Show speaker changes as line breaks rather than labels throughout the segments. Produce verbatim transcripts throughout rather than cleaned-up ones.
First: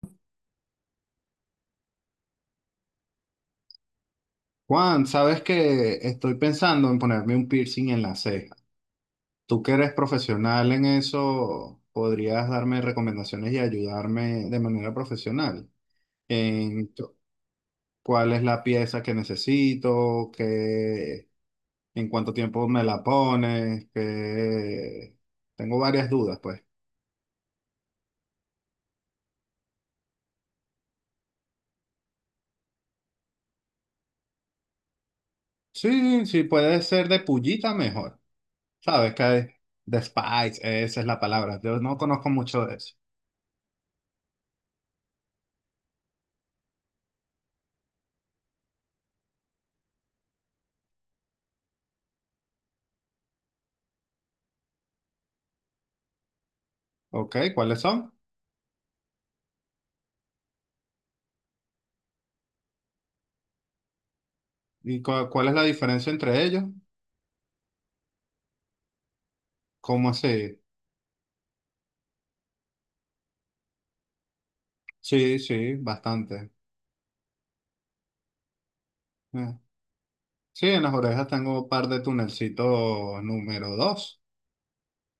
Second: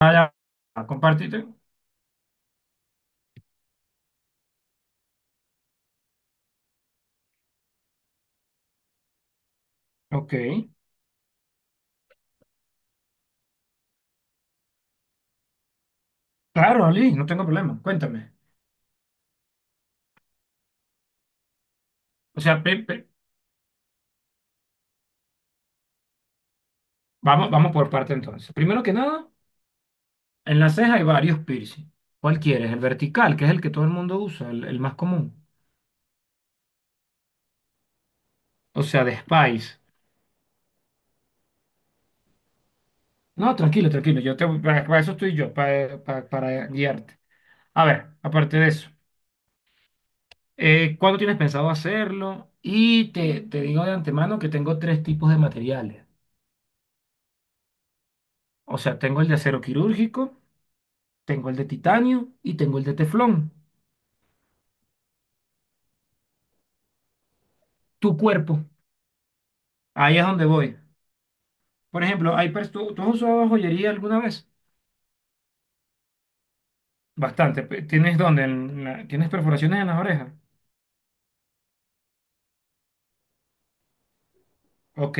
Ah, ya, compartite.
Juan, sabes que estoy pensando en ponerme un piercing en la ceja. Tú que eres
Ok.
profesional en eso, podrías darme recomendaciones y ayudarme de manera profesional
Claro,
en t-
Ali, no tengo problema.
cuál
Cuéntame.
es la pieza que necesito, qué, en cuánto
O sea,
tiempo
pe-
me la
pe-
pones, que tengo varias dudas, pues.
vamos, vamos por parte entonces. Primero que nada, en la ceja hay varios piercing. ¿Cuál quieres? El vertical, que es el que todo el mundo usa, el, el más común.
Sí, sí, puede ser de pullita mejor.
O sea,
Sabes
de
que
Spice.
de Spice, esa es la palabra. Yo no conozco mucho de eso.
No, tranquilo, tranquilo. Yo te, para, para eso estoy yo, para, para, para guiarte. A ver, aparte de eso, eh, ¿cuándo tienes pensado hacerlo? Y te, te digo de antemano que tengo tres tipos de materiales.
Ok, ¿cuáles son?
O sea, tengo el de acero quirúrgico. Tengo el de titanio y tengo el de teflón.
¿Y cua- cuál es la diferencia entre ellos?
Tu cuerpo.
¿Cómo
Ahí es donde
así?
voy. Por ejemplo, hay pers- ¿tú, tú has usado joyería alguna vez?
Sí, sí, bastante.
Bastante. pe- ¿Tienes dónde? En la- ¿Tienes
Eh,
perforaciones en las orejas?
Sí, en las orejas tengo un par de tunelcitos número dos.
Ok.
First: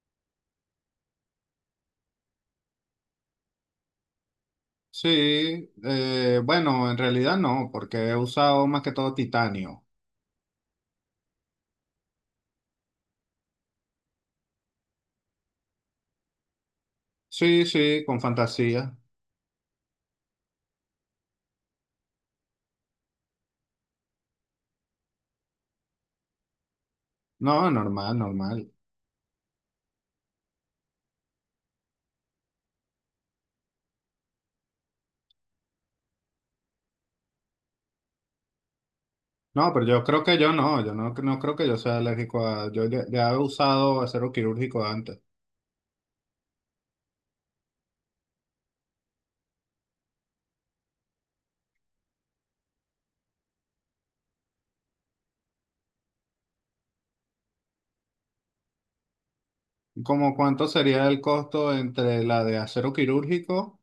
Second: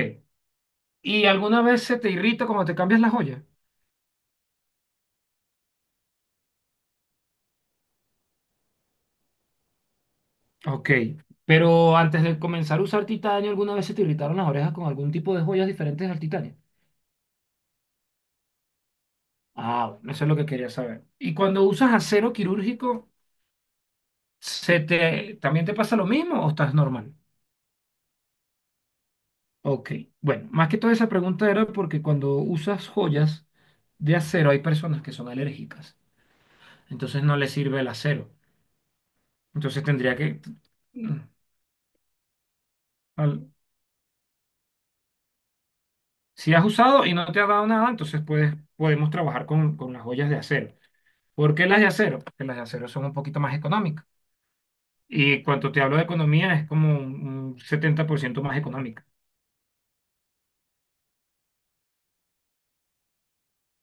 ¿Y alguna vez se te irrita cuando te cambias la joya?
Sí, eh, bueno, en realidad no, porque he usado más que todo titanio.
Ok. Pero antes de comenzar a usar titanio, ¿alguna vez se te irritaron las orejas con algún tipo de joyas diferentes al titanio?
Sí, sí, con fantasía.
Ah, bueno, eso es lo que quería saber. ¿Y cuando usas acero quirúrgico, se te, también te pasa lo mismo o estás normal?
No, normal, normal.
Ok, bueno, más que toda esa pregunta era porque cuando usas joyas de acero hay personas que son alérgicas, entonces no les sirve el acero.
No,
Entonces
pero yo
tendría
creo que
que,
yo no, yo no,
mm,
no creo que yo sea alérgico a... Yo ya, ya he
al-
usado acero quirúrgico antes.
si has usado y no te ha dado nada, entonces puedes, podemos trabajar con, con las joyas de acero. ¿Por qué las de acero? Porque las de acero son un poquito más económicas. Y cuando te hablo de economía es como un, un setenta por ciento más económica.
¿Cómo cuánto sería el costo entre la de acero quirúrgico,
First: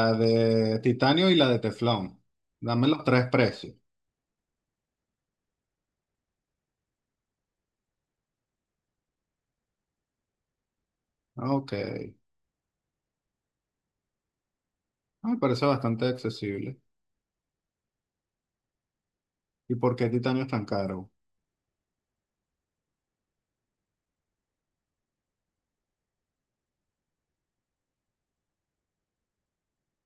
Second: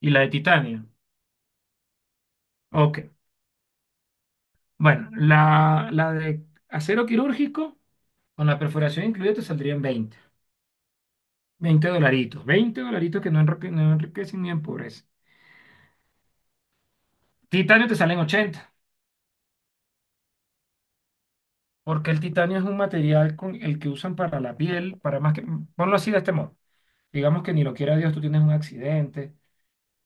¿Y la de
de
titanio?
titanio y la de teflón? Dame
Ok,
los tres precios.
bueno, la, la de acero quirúrgico con la perforación incluida te saldría en veinte.
Ok.
Veinte dolaritos, veinte dolaritos que no, enrique- no enriquecen ni empobrecen.
Ah, me parece bastante accesible.
Titanio te salen ochenta,
¿Y por qué titanio es tan caro?
porque el titanio es un material con el que usan para la piel, para más que, ponlo así de este modo. Digamos que ni lo quiera Dios, tú tienes un accidente.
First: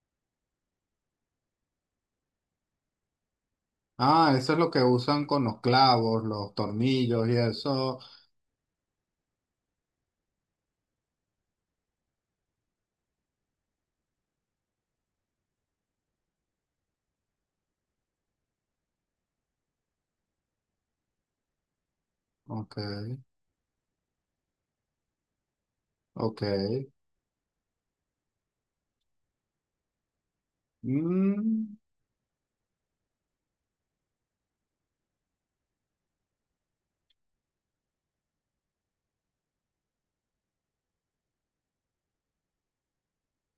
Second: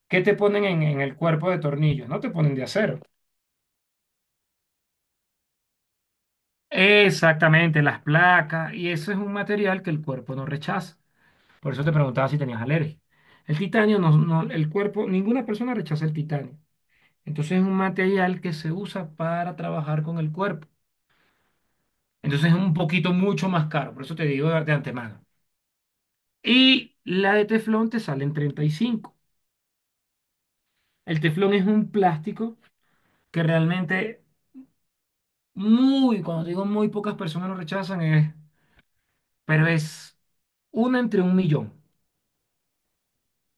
¿Qué te ponen en, en el cuerpo de tornillos? No te ponen de acero.
Ah, eso es lo que usan con los clavos, los tornillos y
Exactamente,
eso.
las placas, y eso es un material que el cuerpo no rechaza. Por eso te preguntaba si tenías alergia. El titanio, no, no- el cuerpo, ninguna persona rechaza el titanio. Entonces es un material que se usa para trabajar con el cuerpo. Entonces es un
Ok,
poquito mucho más caro, por eso te digo de, de antemano.
ok.
Y la de teflón te sale en treinta y cinco. El teflón es
Mm,
un plástico que realmente muy, cuando digo muy pocas personas lo rechazan, es, pero es una entre un millón.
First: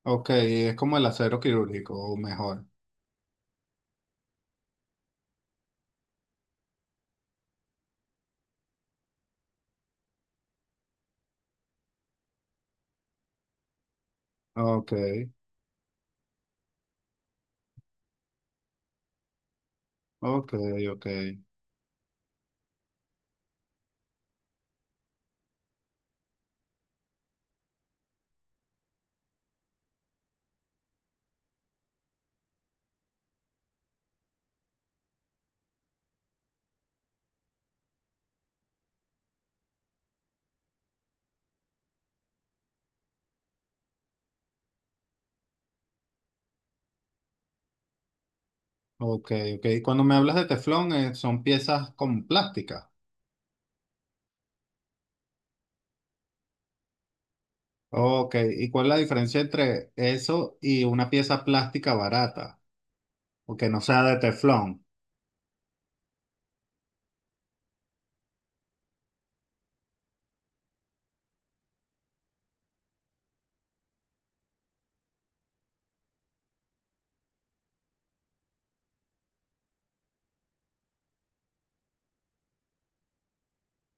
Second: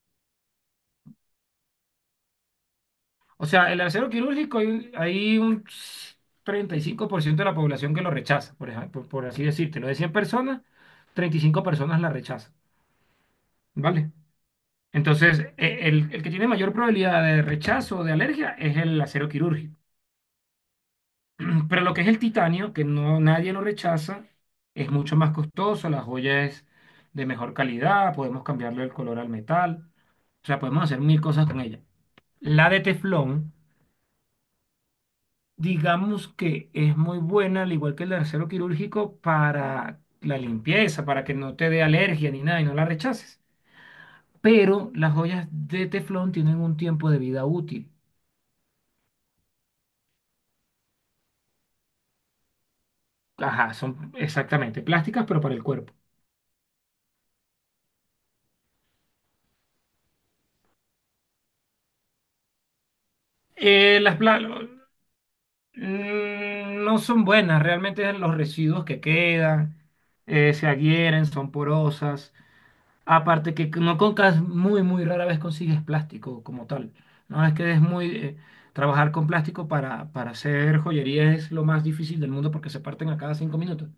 ok, es como el acero quirúrgico, o mejor.
O sea, el acero quirúrgico hay, un hay un treinta y cinco por ciento de la población que lo rechaza, por ejemplo, por, así decirte. De cien personas, treinta y cinco personas la rechazan, ¿vale?
Ok,
Entonces, e- el, el que tiene mayor probabilidad de rechazo o de alergia es el acero quirúrgico.
ok, ok.
Pero lo que es el titanio, que no nadie lo rechaza, es mucho más costoso, la joya es de mejor calidad, podemos cambiarle el color al metal, o sea, podemos hacer mil cosas con ella. La de teflón, digamos que es muy buena, al igual que el de acero quirúrgico, para la limpieza, para que no te dé alergia ni nada y no la rechaces. Pero las joyas de teflón tienen un tiempo de vida útil.
Ok, ok. Cuando me hablas de teflón, eh, son piezas con plástica.
Ajá, son exactamente plásticas, pero para el cuerpo.
Ok, ¿y cuál es la diferencia entre eso y una pieza plástica barata? O que no
Eh,
sea de
las, pla-
teflón.
Mm, No son buenas, realmente los residuos que quedan eh, se adhieren, son porosas. Aparte que no concas muy, muy rara vez consigues plástico como tal. No es que es muy eh, trabajar con plástico para, para hacer joyería es lo más difícil del mundo porque se parten a cada cinco minutos.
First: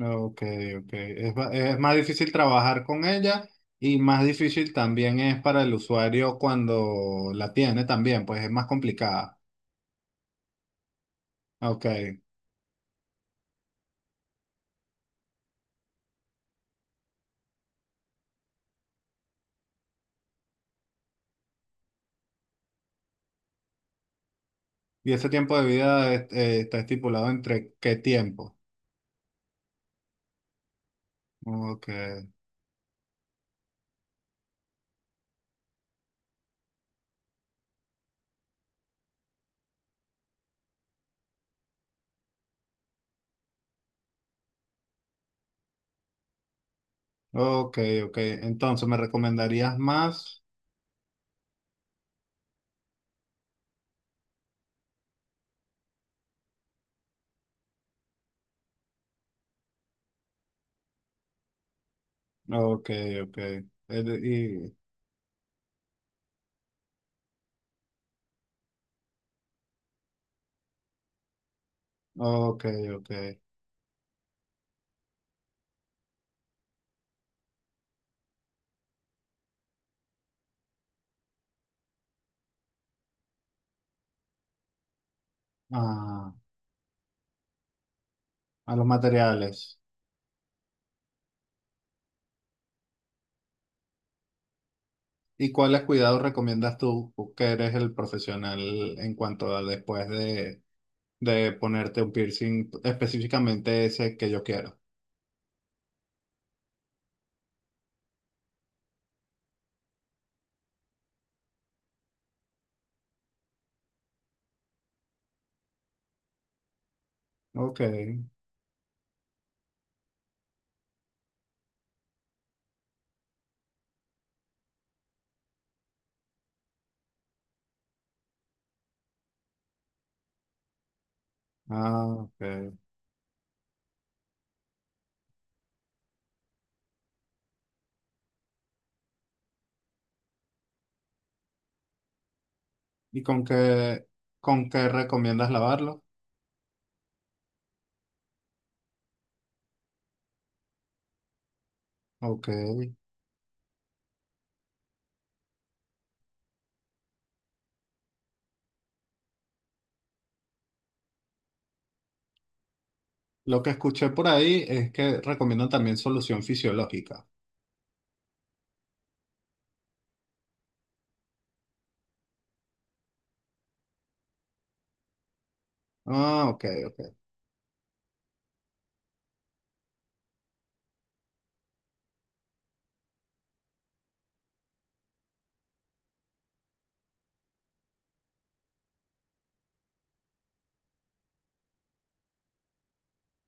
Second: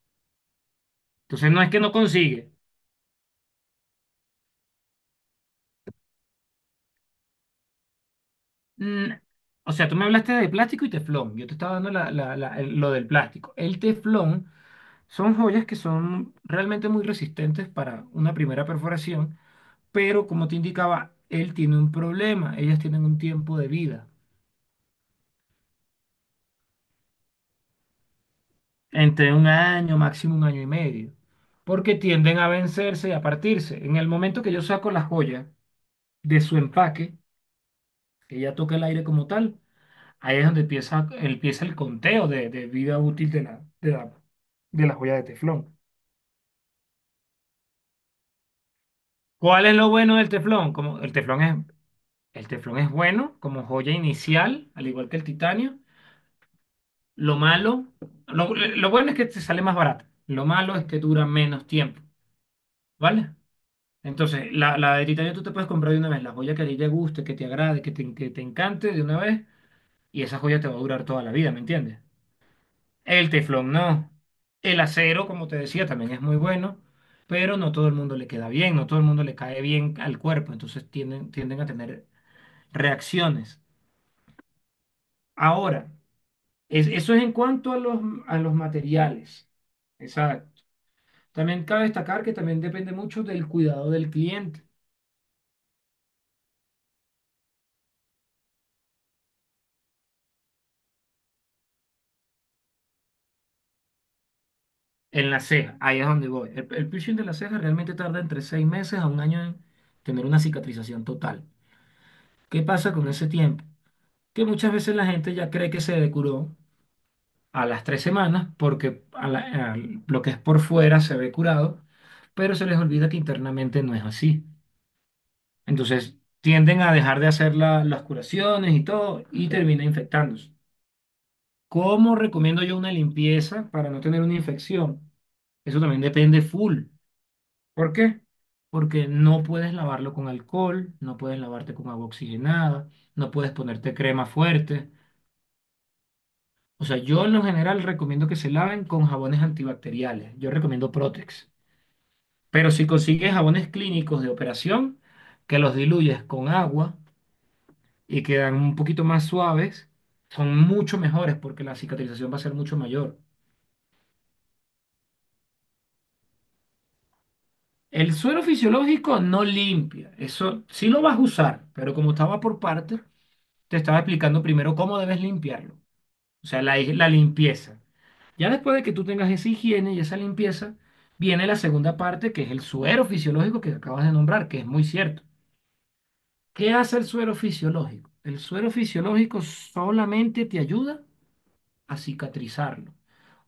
Ok, ok. Es,
Entonces
ba-
no es
es
que no
más difícil
consigue.
trabajar con ella y más difícil también es para el usuario cuando la tiene también, pues es más
Mm,
complicada.
o sea, tú me hablaste de plástico y teflón. Yo te estaba
Ok.
dando la- la- la- el- lo del plástico. El teflón son joyas que son realmente muy resistentes para una primera perforación, pero como te indicaba, él tiene un problema, ellas tienen un tiempo de vida,
¿Y ese tiempo de vida es- eh, está estipulado entre qué tiempo?
entre un año, máximo un año y medio,
Ok,
porque tienden a vencerse y a partirse. En el momento que yo saco la joya de su empaque, que ella toca el aire como tal, ahí es donde empieza, empieza el conteo de, de vida útil de la, de la, de la joya de teflón.
ok, ok. Entonces, ¿me
¿Cuál es
recomendarías
lo bueno del
más?
teflón? Como el teflón es, El teflón es bueno como joya inicial, al igual que el titanio. Lo malo, lo, lo bueno es que te sale más barato. Lo malo es que dura menos tiempo,
Ok,
¿vale?
ok. El-
Entonces,
y,
la, la de titanio tú te puedes comprar de una vez la joya que a ti te guste, que te agrade, que te, que te encante de una vez, y esa joya te va a durar toda la vida, ¿me entiendes?
ok, ok.
El teflón no. El acero, como te decía, también es muy bueno, pero no todo el mundo le queda bien, no todo el mundo le cae bien al cuerpo, entonces tienden, tienden a tener reacciones. Ahora,
Ah,
es- eso es en cuanto a los, a los
a los
materiales.
materiales.
Esa- También cabe destacar que también depende mucho del cuidado del cliente.
¿Y cuáles cuidados recomiendas tú, que eres el profesional en cuanto a después de, de ponerte un piercing, específicamente ese que yo quiero?
En la ceja, ahí es donde voy. El, el piercing de la ceja realmente tarda entre seis meses a un año en tener una cicatrización total. ¿Qué pasa con ese tiempo? Que muchas veces la gente ya cree que se curó a
Ok,
las tres semanas porque a la- al- lo que es por fuera se ve curado, pero se les olvida que internamente no es así. Entonces tienden a dejar de hacer la- las curaciones y todo y termina infectándose. ¿Cómo
ah, ok.
recomiendo yo una limpieza para no tener una infección? Eso también depende full. ¿Por qué? Porque no puedes lavarlo con alcohol, no puedes lavarte con agua oxigenada,
¿Y
no
con
puedes ponerte
qué,
crema
con qué
fuerte.
recomiendas lavarlo?
O sea, yo en lo general recomiendo que se laven con jabones antibacteriales. Yo recomiendo Protex.
Ok.
Pero si consigues jabones clínicos de operación, que los diluyes con agua y quedan un poquito más suaves, son mucho mejores porque la cicatrización va a ser mucho mayor.
Lo que escuché por ahí es que recomiendan también solución fisiológica.
El suero fisiológico no limpia, eso sí lo vas a usar, pero como estaba por partes, te estaba explicando primero cómo debes limpiarlo, o
Ah,
sea,
ok,
la,
ok.
la limpieza. Ya después de que tú tengas esa higiene y esa limpieza, viene la segunda parte, que es el suero fisiológico que acabas de nombrar, que es muy cierto. ¿Qué hace el suero fisiológico? El suero fisiológico solamente te ayuda a cicatrizarlo,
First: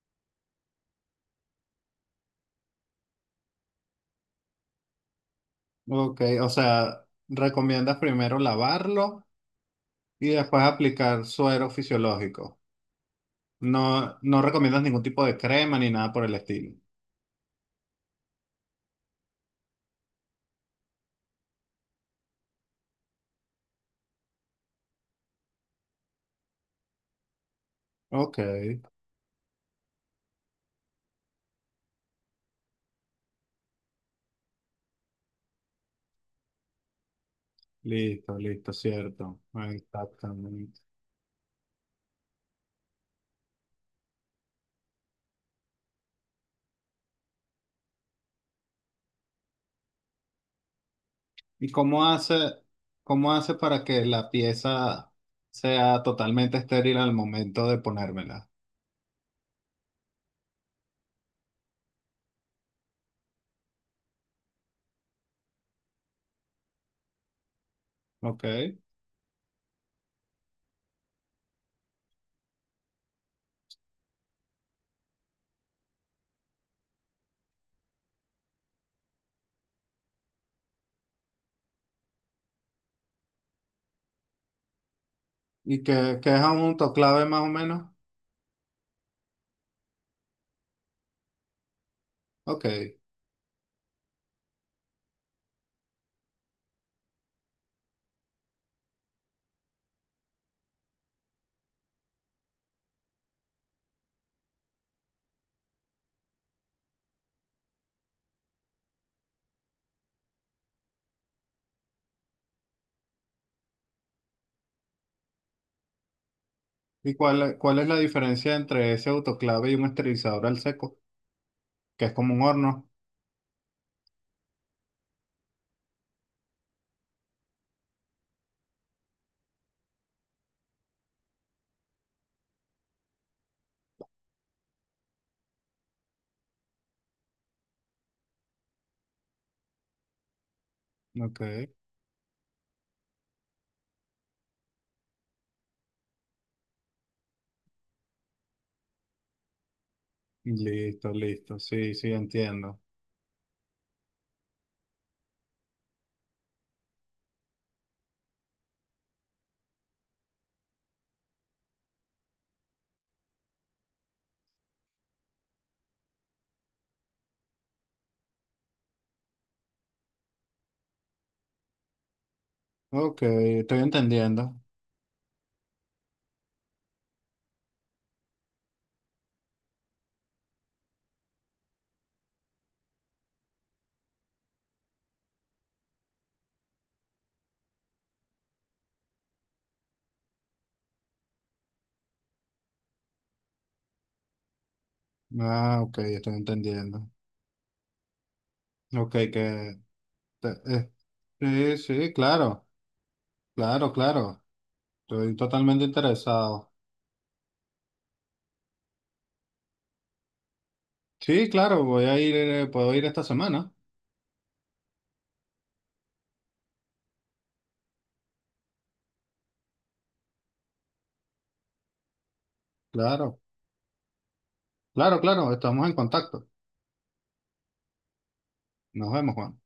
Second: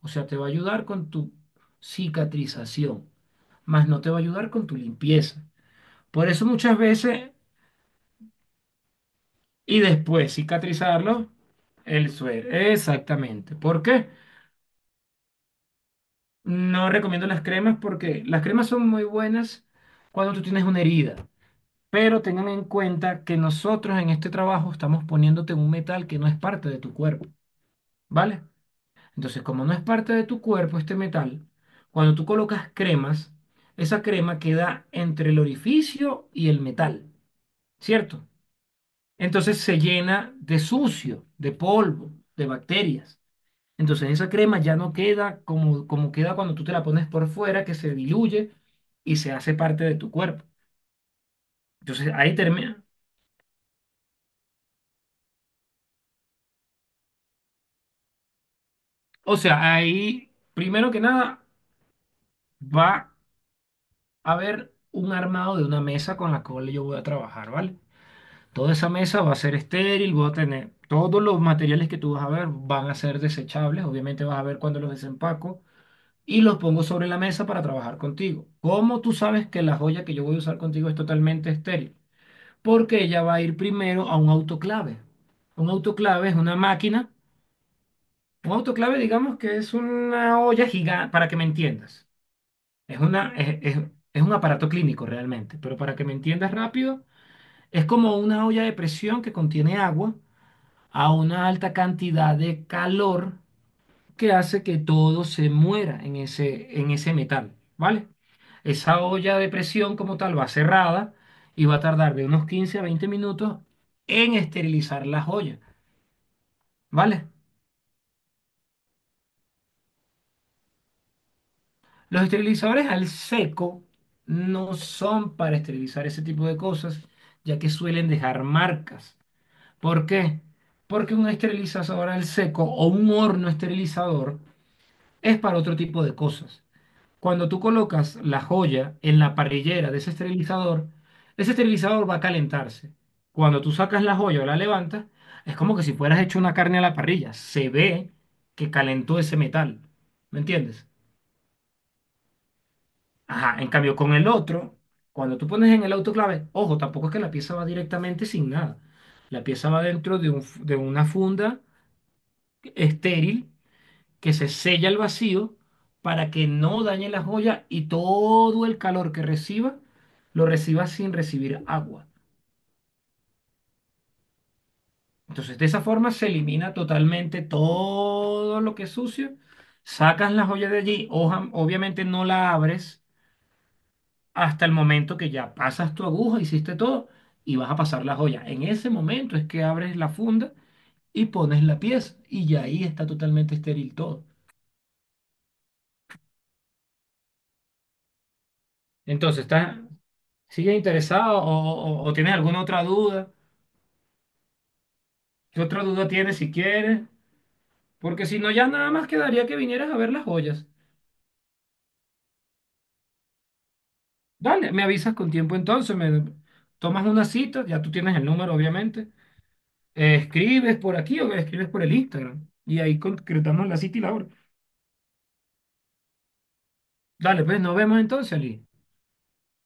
o sea, te va a ayudar con tu cicatrización, más no te va a ayudar con tu limpieza.
Ok,
Por eso
o
muchas
sea,
veces
recomiendas primero lavarlo
y
y
después
después aplicar
cicatrizarlo
suero
el suero.
fisiológico.
Exactamente. ¿Por qué?
No, no recomiendas ningún tipo de crema ni nada por el estilo.
No recomiendo las cremas porque las cremas son muy buenas cuando tú tienes una herida, pero tengan en cuenta que nosotros en este trabajo estamos poniéndote un metal que no es parte de tu cuerpo,
Ok,
¿vale? Entonces, como no es parte de tu cuerpo este metal, cuando tú colocas cremas, esa crema queda entre el orificio y el metal, ¿cierto?
listo, listo, cierto.
Entonces se llena de
Exactamente.
sucio, de polvo, de bacterias. Entonces esa crema ya no queda como, como queda cuando tú te la pones por fuera, que se diluye y se hace parte de tu cuerpo.
¿Y cómo
Entonces ahí
hace,
termina.
cómo hace para que la pieza sea totalmente estéril al momento de ponérmela?
O sea, ahí, primero que nada, va a haber un armado de una mesa con la cual yo voy a trabajar, ¿vale? Toda
Ok.
esa mesa va a ser estéril, voy a tener todos los materiales que tú vas a ver van a ser desechables, obviamente vas a ver cuando los desempaco y los pongo sobre la mesa para trabajar contigo. ¿Cómo tú sabes que la joya que yo voy a usar contigo es totalmente estéril? Porque ella va a ir primero a un autoclave. Un
¿Y qué
autoclave
qué
es
es
una
un
máquina.
autoclave más o menos?
Un autoclave, digamos que es una olla gigante, para que me entiendas.
Ok.
Es una, es, es- Es un aparato clínico realmente, pero para que me entiendas rápido, es como una olla de presión que contiene agua a una alta cantidad de calor que hace que todo se muera en ese, en ese metal, ¿vale? Esa olla de presión como tal va cerrada y va a tardar de unos quince a veinte minutos en esterilizar las ollas,
¿Y
¿vale?
cuál, es- cuál es la diferencia entre ese autoclave y un esterilizador al seco? Que es
Los
como un
esterilizadores
horno.
al seco no son para esterilizar ese tipo de cosas, ya que suelen dejar marcas. ¿Por qué? Porque un esterilizador al seco o un horno esterilizador es para otro tipo de cosas. Cuando tú colocas la joya en la parrillera de ese esterilizador,
Ok.
ese esterilizador va a calentarse. Cuando tú sacas la joya o la levantas, es como que si fueras hecho una carne a la parrilla. Se ve que calentó ese metal. ¿Me entiendes?
Listo, listo. Sí, sí, entiendo.
Ajá, en cambio con el otro, cuando tú pones en el autoclave, ojo, tampoco es que la pieza va directamente sin nada. La pieza va dentro de un f- de una funda estéril que se sella el vacío para que no dañe la joya y todo el calor que reciba lo reciba sin recibir agua.
Ok, estoy entendiendo.
Entonces, de esa forma se elimina totalmente todo lo que es sucio. Sacas la joya de allí, oja- obviamente no la abres hasta el momento que ya pasas tu aguja, hiciste todo y vas a pasar la joya. En ese momento es que abres la funda y pones la pieza y ya ahí está totalmente estéril todo.
Ah, ok, estoy entendiendo. Ok,
Entonces,
que...
está,
te-
¿Sigues
eh,
interesado o,
sí,
o-
sí,
o tienes alguna
claro,
otra duda?
claro, claro. Estoy
¿Qué otra
totalmente
duda tienes si
interesado.
quieres? Porque si no, ya nada más quedaría que vinieras a ver las joyas.
Sí, claro, voy a ir, eh, puedo ir esta semana.
Dale, me avisas con tiempo entonces, me tomas una cita, ya tú tienes el número, obviamente. Eh, escribes por aquí o escribes por el Instagram y ahí
Claro,
concretamos la cita y la hora.
claro, claro, estamos en contacto.
Dale, pues nos vemos entonces, Ali.
Nos vemos, Juan.